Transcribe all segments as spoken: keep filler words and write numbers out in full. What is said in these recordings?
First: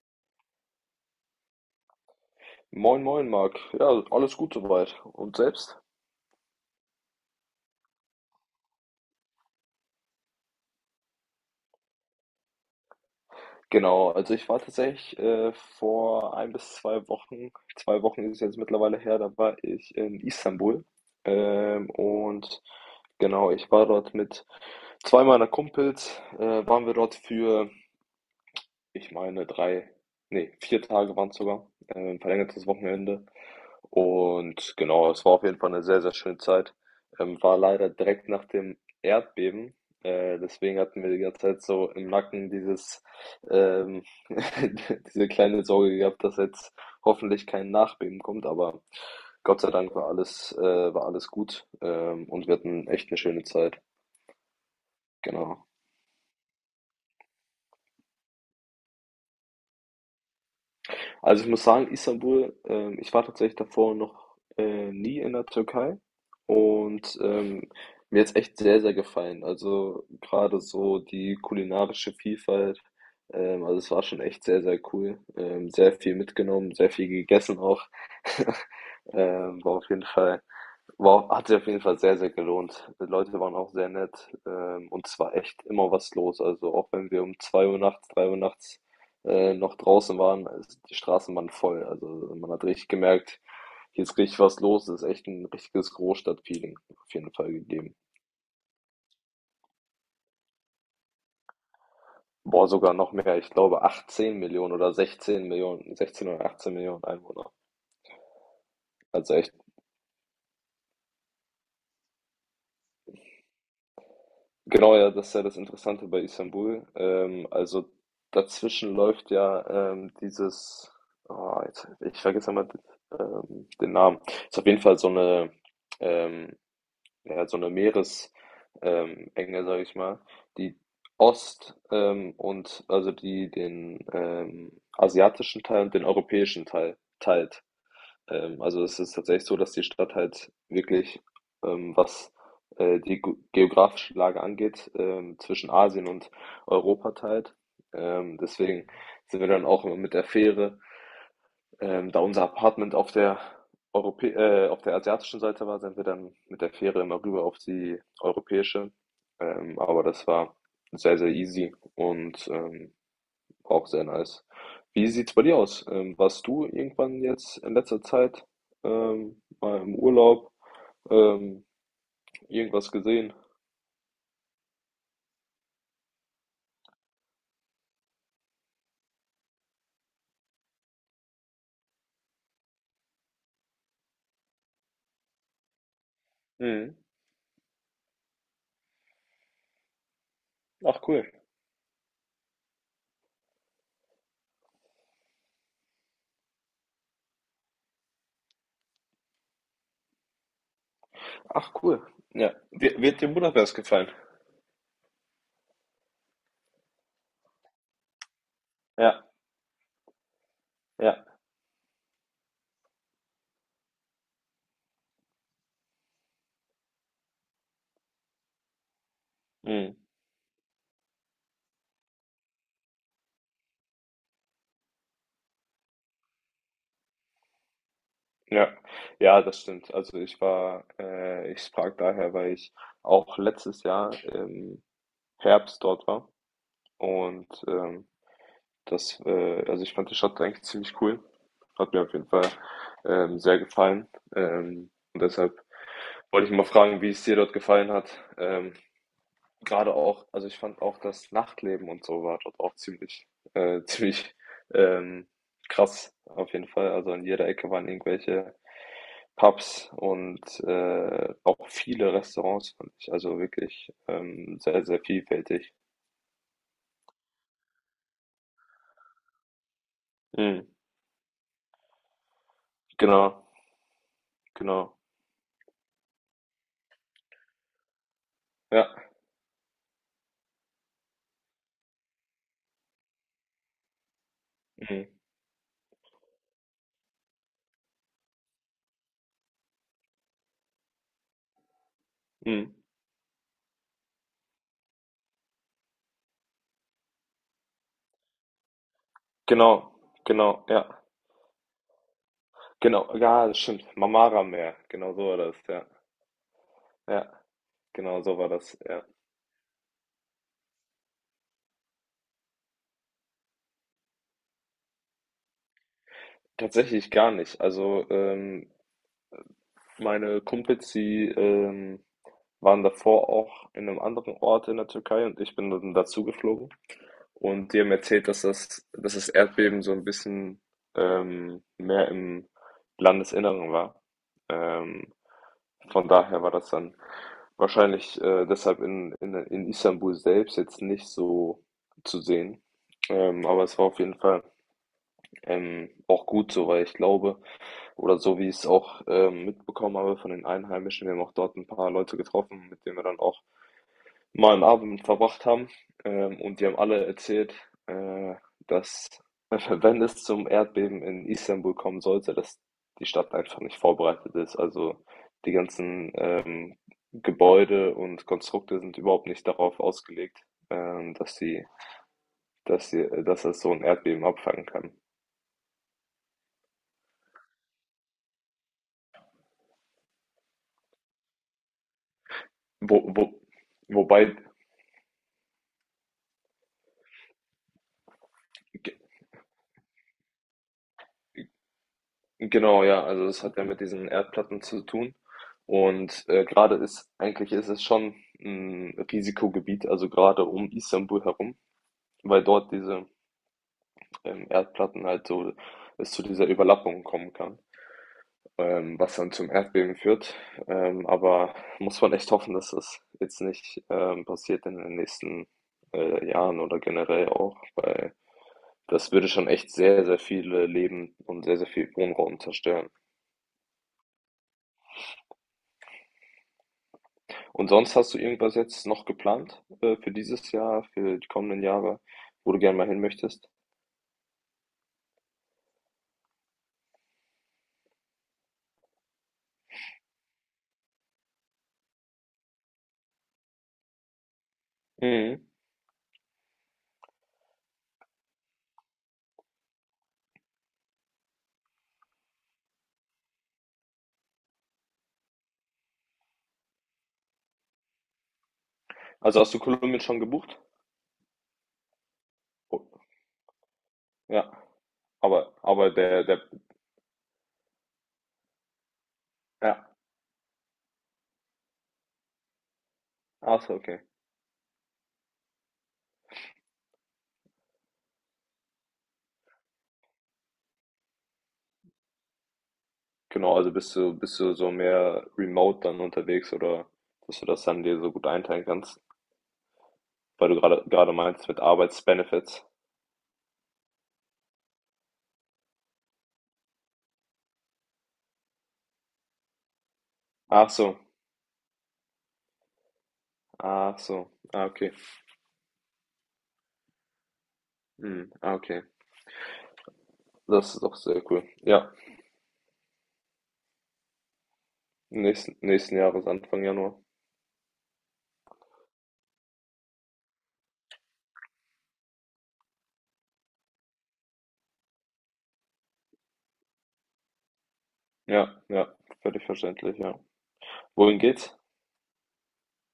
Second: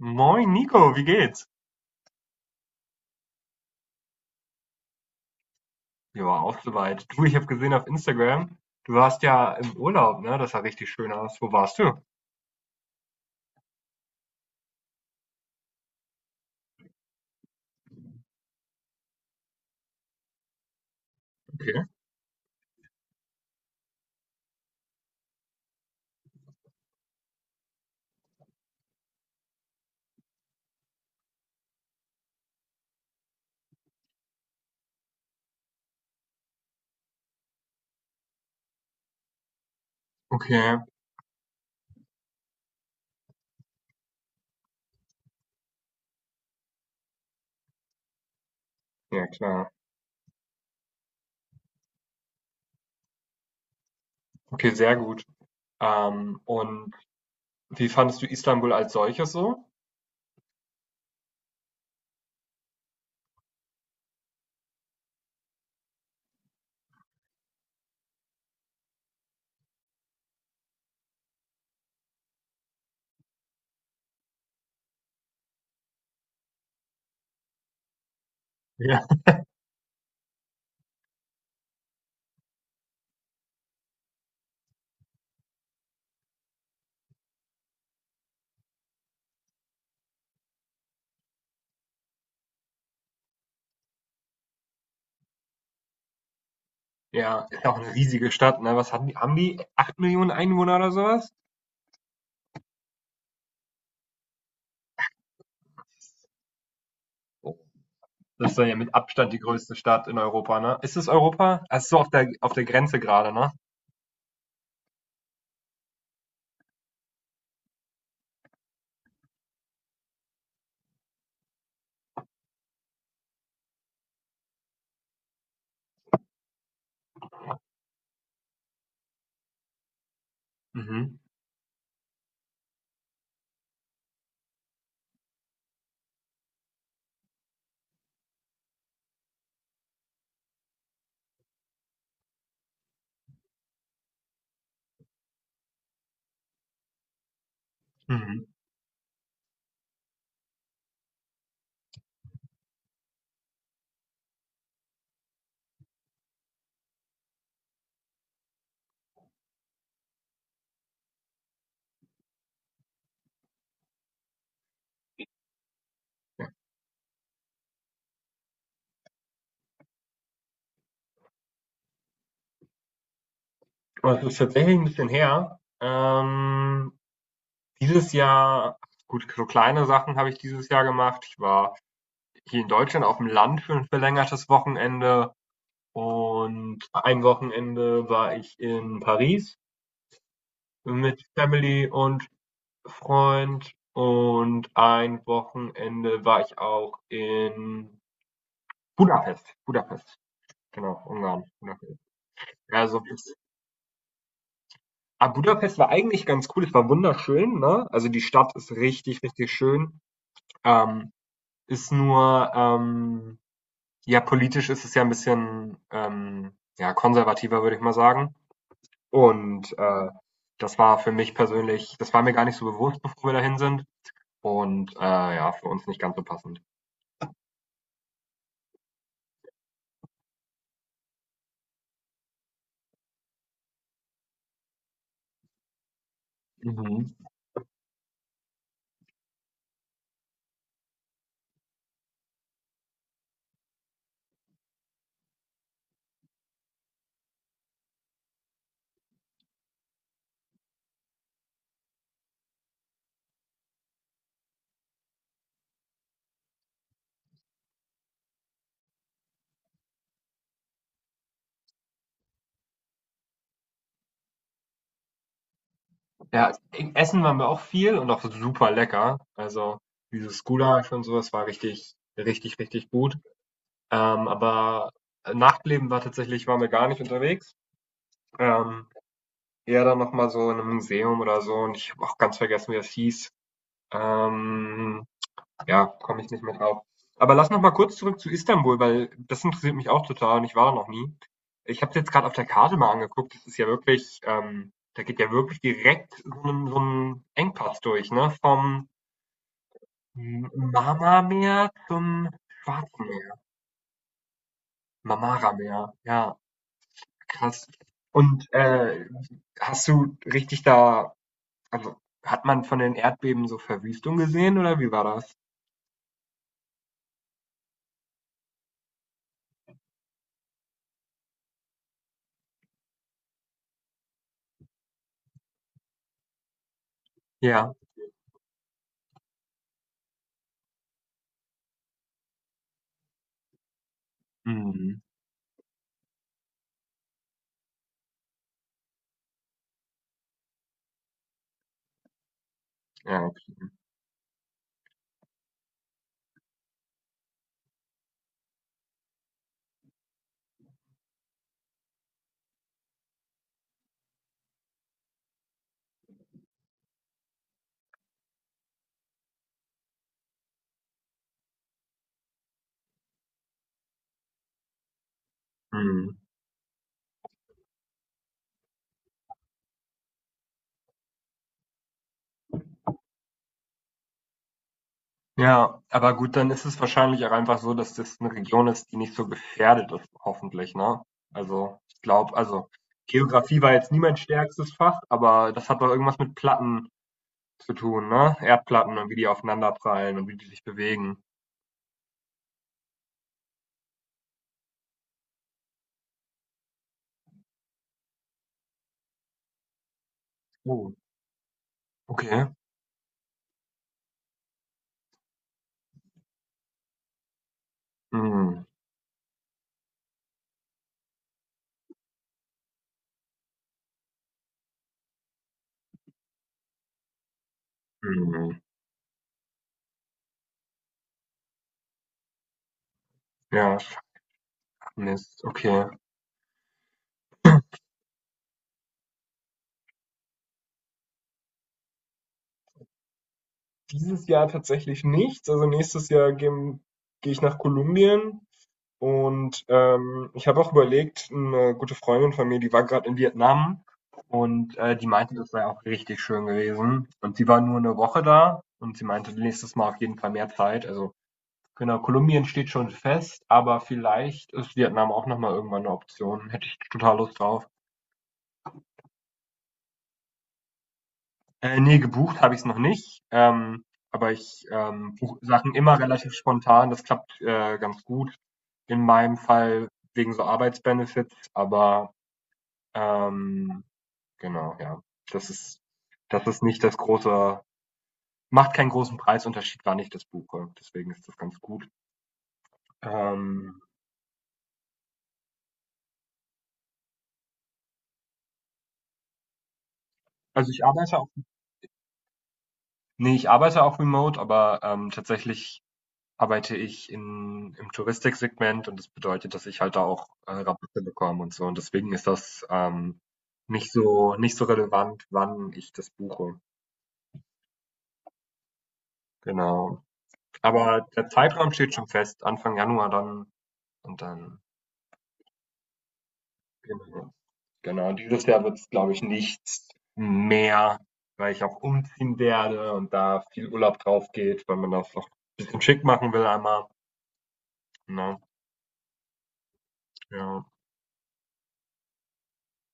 Moin Nico, wie geht's? Moin, moin, Marc. Ja, alles gut soweit. Und selbst? Ja, auch soweit. Du, ich habe gesehen auf Instagram, du warst ja im Urlaub, ne? Das sah richtig schön aus. Wo warst du? Genau, also ich war tatsächlich äh, vor ein bis zwei Wochen, zwei Wochen ist es jetzt mittlerweile her, da war ich in Istanbul. Okay. Ähm, und genau, ich war dort mit zwei meiner Kumpels, äh, waren wir dort für ich meine, drei, nee, vier Tage waren es sogar, äh, ein verlängertes Wochenende. Und genau, es war auf jeden Fall eine sehr, sehr schöne Zeit. Ähm, war leider direkt nach dem Erdbeben, äh, Okay. deswegen hatten wir die ganze Zeit so im Nacken dieses, ähm diese kleine Sorge gehabt, dass jetzt hoffentlich kein Nachbeben kommt, aber Ja, Gott klar. sei Dank war alles äh, war alles gut, ähm, und wir hatten echt eine schöne Zeit. Okay, sehr gut. Genau. Ähm, und wie fandest du Istanbul als solches so? Also ich muss sagen, Istanbul, ähm, ich war tatsächlich davor noch äh, nie in der Türkei und ähm, mir hat's echt sehr, sehr gefallen. Also gerade so die kulinarische Vielfalt, ähm, also es war schon echt sehr, sehr cool. Ähm, sehr viel mitgenommen, sehr viel gegessen auch. Ja. Ähm, war auf jeden Fall. Wow, hat sich auf jeden Fall sehr, sehr gelohnt. Die Leute waren auch sehr nett, ähm, und es war echt immer was los. Also auch wenn wir um zwei Uhr nachts, drei Uhr nachts, äh, noch draußen waren, es die Straßen waren voll. Also man hat richtig gemerkt, hier ist richtig was los. Es ist echt ein richtiges Großstadtfeeling auf jeden Ja, Fall ist auch eine gegeben. riesige Stadt, ne? Was haben die? Haben die acht Millionen Einwohner oder sowas? Boah, sogar noch mehr. Ich glaube achtzehn Millionen oder sechzehn Millionen, sechzehn oder achtzehn Millionen Einwohner. Oh, das ist dann ja mit Abstand Also die echt. größte Stadt in Europa, ne? Ist es Europa? Also so auf der auf der Grenze gerade, ne? Genau, ja, das ist ja das Interessante bei Istanbul. Ähm, also dazwischen läuft ja ähm, dieses, oh, jetzt, ich vergesse immer ähm, den Namen. Ist auf jeden Fall so eine, ähm, ja, so eine Meeresenge, ähm, Enge, sag ich mal, die Mhm. Ost ähm, und also die den ähm, asiatischen Teil und den europäischen Teil teilt. Ähm, also es ist tatsächlich so, dass die Stadt halt wirklich, ähm, was äh, die gu- geografische Lage angeht, ähm, zwischen Asien und Europa teilt. Ähm, Mhm. deswegen sind wir dann auch immer mit der Fähre, ähm, da unser Apartment auf der Europä äh, auf der asiatischen Seite war, sind wir dann mit der Fähre immer rüber auf die europäische. Ähm, aber das war sehr, sehr easy und ähm, auch sehr nice. Wie sieht's bei dir aus? Ähm, warst Ja. du irgendwann jetzt in letzter Zeit ähm, mal im Urlaub ähm, irgendwas gesehen? Aber es ist tatsächlich ein bisschen her. Ähm, Dieses Jahr gut, so kleine Sachen habe ich dieses Jahr gemacht. Ich war hier in Deutschland auf dem Land für ein verlängertes Wochenende, und Mhm. ein Wochenende war ich in Paris Ach mit cool. Family und Freund, und ein Wochenende war ich auch in Budapest. Budapest, genau, Ungarn, Ach Budapest. cool. Ja. Wird, Also, wird dir Budapest gefallen? ah, Budapest war eigentlich ganz cool. Es war wunderschön, ne? Also, die Stadt ist richtig, Ja, richtig schön. Ähm ja. Ist nur, ähm, ja, politisch ist es ja ein bisschen, ähm, ja, konservativer, würde ich mal sagen. Und, Mhm. äh, das war für mich persönlich, das war mir gar nicht so bewusst, bevor wir dahin sind, und, äh, ja, für uns nicht ganz so passend. Ja. Ja, das stimmt. Also ich war, äh, ich frag daher, weil ich auch letztes Jahr im Herbst dort war Mhm. und ähm, Das, äh, also ich fand die Stadt eigentlich ziemlich cool. Hat mir auf jeden Fall ähm, sehr gefallen. Ähm, und deshalb wollte ich mal fragen, wie es dir dort gefallen hat. Ähm, gerade auch, also ich fand auch das Nachtleben und so war dort auch ziemlich, äh, ziemlich ähm, krass auf jeden Fall. Also an jeder Ecke waren irgendwelche Pubs und äh, auch viele Restaurants fand ich. Also wirklich ähm, sehr, sehr vielfältig. Ja, e essen waren wir auch viel, und auch super lecker. Also, dieses Mhm. Gulasch und sowas war richtig, richtig, richtig gut. Genau, Ähm, aber genau. Nachtleben, war tatsächlich waren wir gar nicht unterwegs. Ähm Ja. Ja, dann noch mal so in einem Museum oder so, und ich habe auch ganz vergessen, wie das hieß. Ähm, Mhm. ja, komme ich nicht mehr drauf. Aber lass noch mal kurz zurück zu Istanbul, weil das interessiert mich auch total und ich war da noch nie. Ich habe es jetzt gerade auf der Mhm. Karte mal angeguckt, das ist ja wirklich, ähm, da geht ja wirklich direkt so ein so 'n Engpass durch, ne? Vom Genau, M genau, ja. Marmarmeer zum Schwarzen Genau, Meer, ja, das stimmt. Marmara-Meer, genau so war Marmara das, ja. Meer, ja, Ja, krass. genau so war Und, das, ja. äh, hast du richtig da also, hat man von den Erdbeben so Verwüstung gesehen oder wie war das? Tatsächlich gar nicht. Also, ähm, meine Kumpels, die ähm, waren davor auch in einem anderen Ort in der Türkei und ich bin dann dazu geflogen. Und Ja. die haben erzählt, dass das, dass das Erdbeben so ein bisschen ähm, mehr im Landesinneren war. Mhm. Ähm, Von daher war das dann wahrscheinlich äh, deshalb in, in, in Istanbul selbst jetzt nicht so zu sehen. Ja, ok. Ähm, aber es war auf jeden Fall ähm, auch gut so, weil ich glaube, oder so wie ich es auch ähm, mitbekommen habe von den Einheimischen, wir haben auch dort ein paar Leute getroffen, mit denen wir dann auch mal 'n Abend verbracht haben, ähm, und die haben alle erzählt, äh, dass wenn es zum Erdbeben in Istanbul kommen sollte, dass die Stadt einfach nicht vorbereitet ist. Also, die ganzen, Mhm. ähm, Gebäude und Konstrukte sind überhaupt nicht darauf ausgelegt, ähm, dass sie dass sie dass es so ein Erdbeben abfangen kann. Ja, aber gut, dann ist es wahrscheinlich auch einfach so, dass das eine Region ist, die nicht so gefährdet ist, hoffentlich, ne? Also, ich glaube, also, Wo wo Geografie war jetzt nie mein wobei stärkstes Fach, aber das hat doch irgendwas mit Platten zu tun, ne? Erdplatten, und wie die aufeinanderprallen und wie die sich bewegen. Genau, ja, also es hat ja mit diesen Erdplatten zu tun. Und äh, gerade ist, eigentlich ist es schon ein Risikogebiet, also gerade um Oh, Istanbul herum, weil okay. dort diese ähm, Erdplatten halt so es zu dieser Überlappung kommen kann, Mhm, ähm, was dann zum Erdbeben führt. Ähm, aber muss man echt hoffen, dass das jetzt nicht ähm, passiert in den nächsten äh, Jahren oder generell auch, weil mhm. das würde schon echt sehr, sehr viele Leben und sehr, sehr viel Wohnraum zerstören. Ja, sch Mist, okay. Und sonst hast du irgendwas jetzt noch geplant äh, für dieses Jahr, für die kommenden Jahre, wo du gerne mal hin möchtest? Dieses Jahr tatsächlich nichts. Also nächstes Jahr gehe geh ich nach Kolumbien, und ähm, ich habe auch überlegt, eine gute Freundin von mir, die war gerade in Vietnam, und äh, die meinte, Mhm. das sei auch richtig schön gewesen. Und sie war nur eine Woche da, und sie meinte, nächstes Mal auf jeden Fall mehr Zeit. Also genau, Kolumbien steht schon fest, aber vielleicht ist Vietnam auch nochmal irgendwann eine Option. Hätte ich total Lust drauf. Also hast du Kolumbien schon gebucht? Äh, ne, gebucht habe ich es noch Oh, nicht, ähm, aber ja, ich, ähm, buche aber Sachen aber immer der relativ der spontan. Das klappt, äh, ganz gut. In meinem ja, Fall wegen so Arbeitsbenefits, aber, ach so, ähm, okay. genau, ja. Das ist das ist nicht das große macht keinen großen Preisunterschied, wann ich das buche. Deswegen ist das ganz gut. Genau, also Ähm, bist du bist du so mehr remote dann unterwegs oder dass du das dann dir so gut einteilen kannst, weil du also, gerade ich gerade arbeite auch, meinst mit Arbeitsbenefits. ne, ich arbeite auch remote, aber, ähm, tatsächlich arbeite ich in im Touristiksegment, und das bedeutet, dass ich halt da auch, äh, Ach so, Rabatte bekomme und so, und deswegen ist das, ähm, nicht ach so, so nicht ah so okay, relevant, wann ich das buche, mhm. Ah okay, genau. das ist doch Aber sehr der cool. Zeitraum Ja, steht schon fest, Anfang Januar dann, und dann nächsten nächsten Jahres Anfang Januar. genau. Genau, und dieses Jahr wird es, glaube ich, nichts mehr, weil ich auch umziehen werde und da viel Urlaub drauf geht, weil man das auch bisschen schick machen will einmal, ne? Ja, ja, völlig verständlich, ja. Ja. Wohin geht's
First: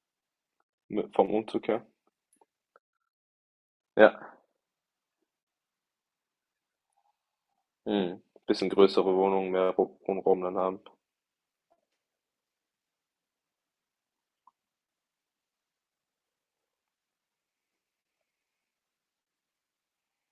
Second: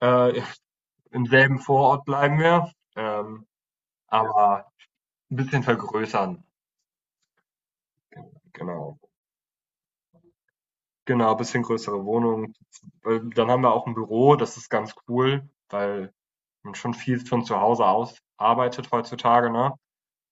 Äh, mit, Im vom selben Umzug her? Vorort bleiben wir, ähm Ja, aber ein bisschen vergrößern, mhm. Bisschen genau. größere Wohnung, mehr Ru- Wohnraum dann haben. Genau, ein bisschen größere Wohnung. Weil dann haben wir auch ein Büro, das ist ganz cool, weil man schon viel von zu Hause aus arbeitet heutzutage, ne?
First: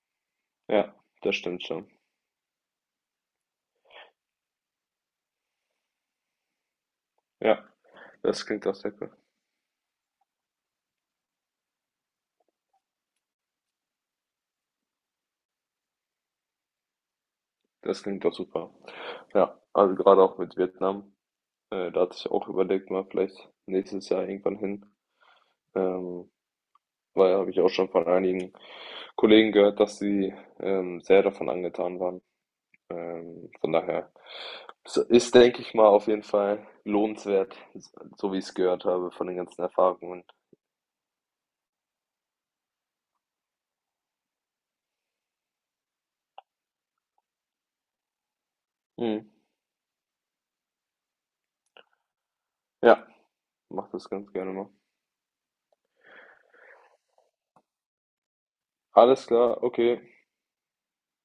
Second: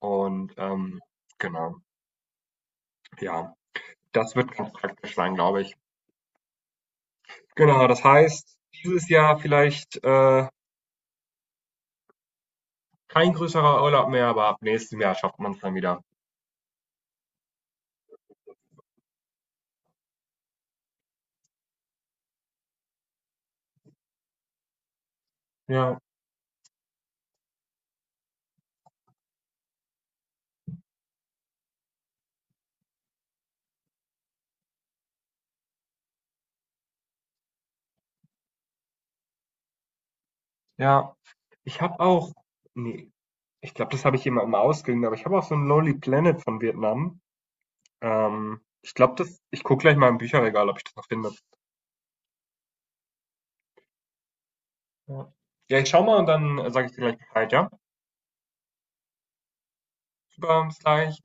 Und, Ja, ähm, das stimmt genau, schon. ja, das wird ganz praktisch sein, glaube ich. Ja, Genau, das das heißt, klingt doch sehr dieses cool. Jahr vielleicht, äh, kein größerer Urlaub mehr, aber ab nächstem Jahr schafft man es dann wieder. Das klingt doch super. Ja, also gerade auch mit Vietnam, äh, da hatte ich auch überlegt, mal vielleicht nächstes Jahr irgendwann hin. Ja, Ähm, weil habe ich auch schon von einigen Kollegen gehört, dass sie ähm, sehr davon angetan waren. Ähm, von daher s- ist, denke ich mal, auf jeden Fall lohnenswert, so wie ich es gehört habe von den ganzen Erfahrungen. ja. Ich habe auch, nee, ich glaube, das habe ich jemandem ausgeliehen, aber ich habe auch so ein Lonely Planet von Vietnam. Ähm, ich glaube, Mhm. das ich gucke gleich mal im Bücherregal, ob ich das noch finde. Ja, mach das ganz gerne mal. Ja. Ja, ich schau mal und dann, äh, sage ich dir gleich Bescheid, ja? Alles klar, okay. Super, bis gleich.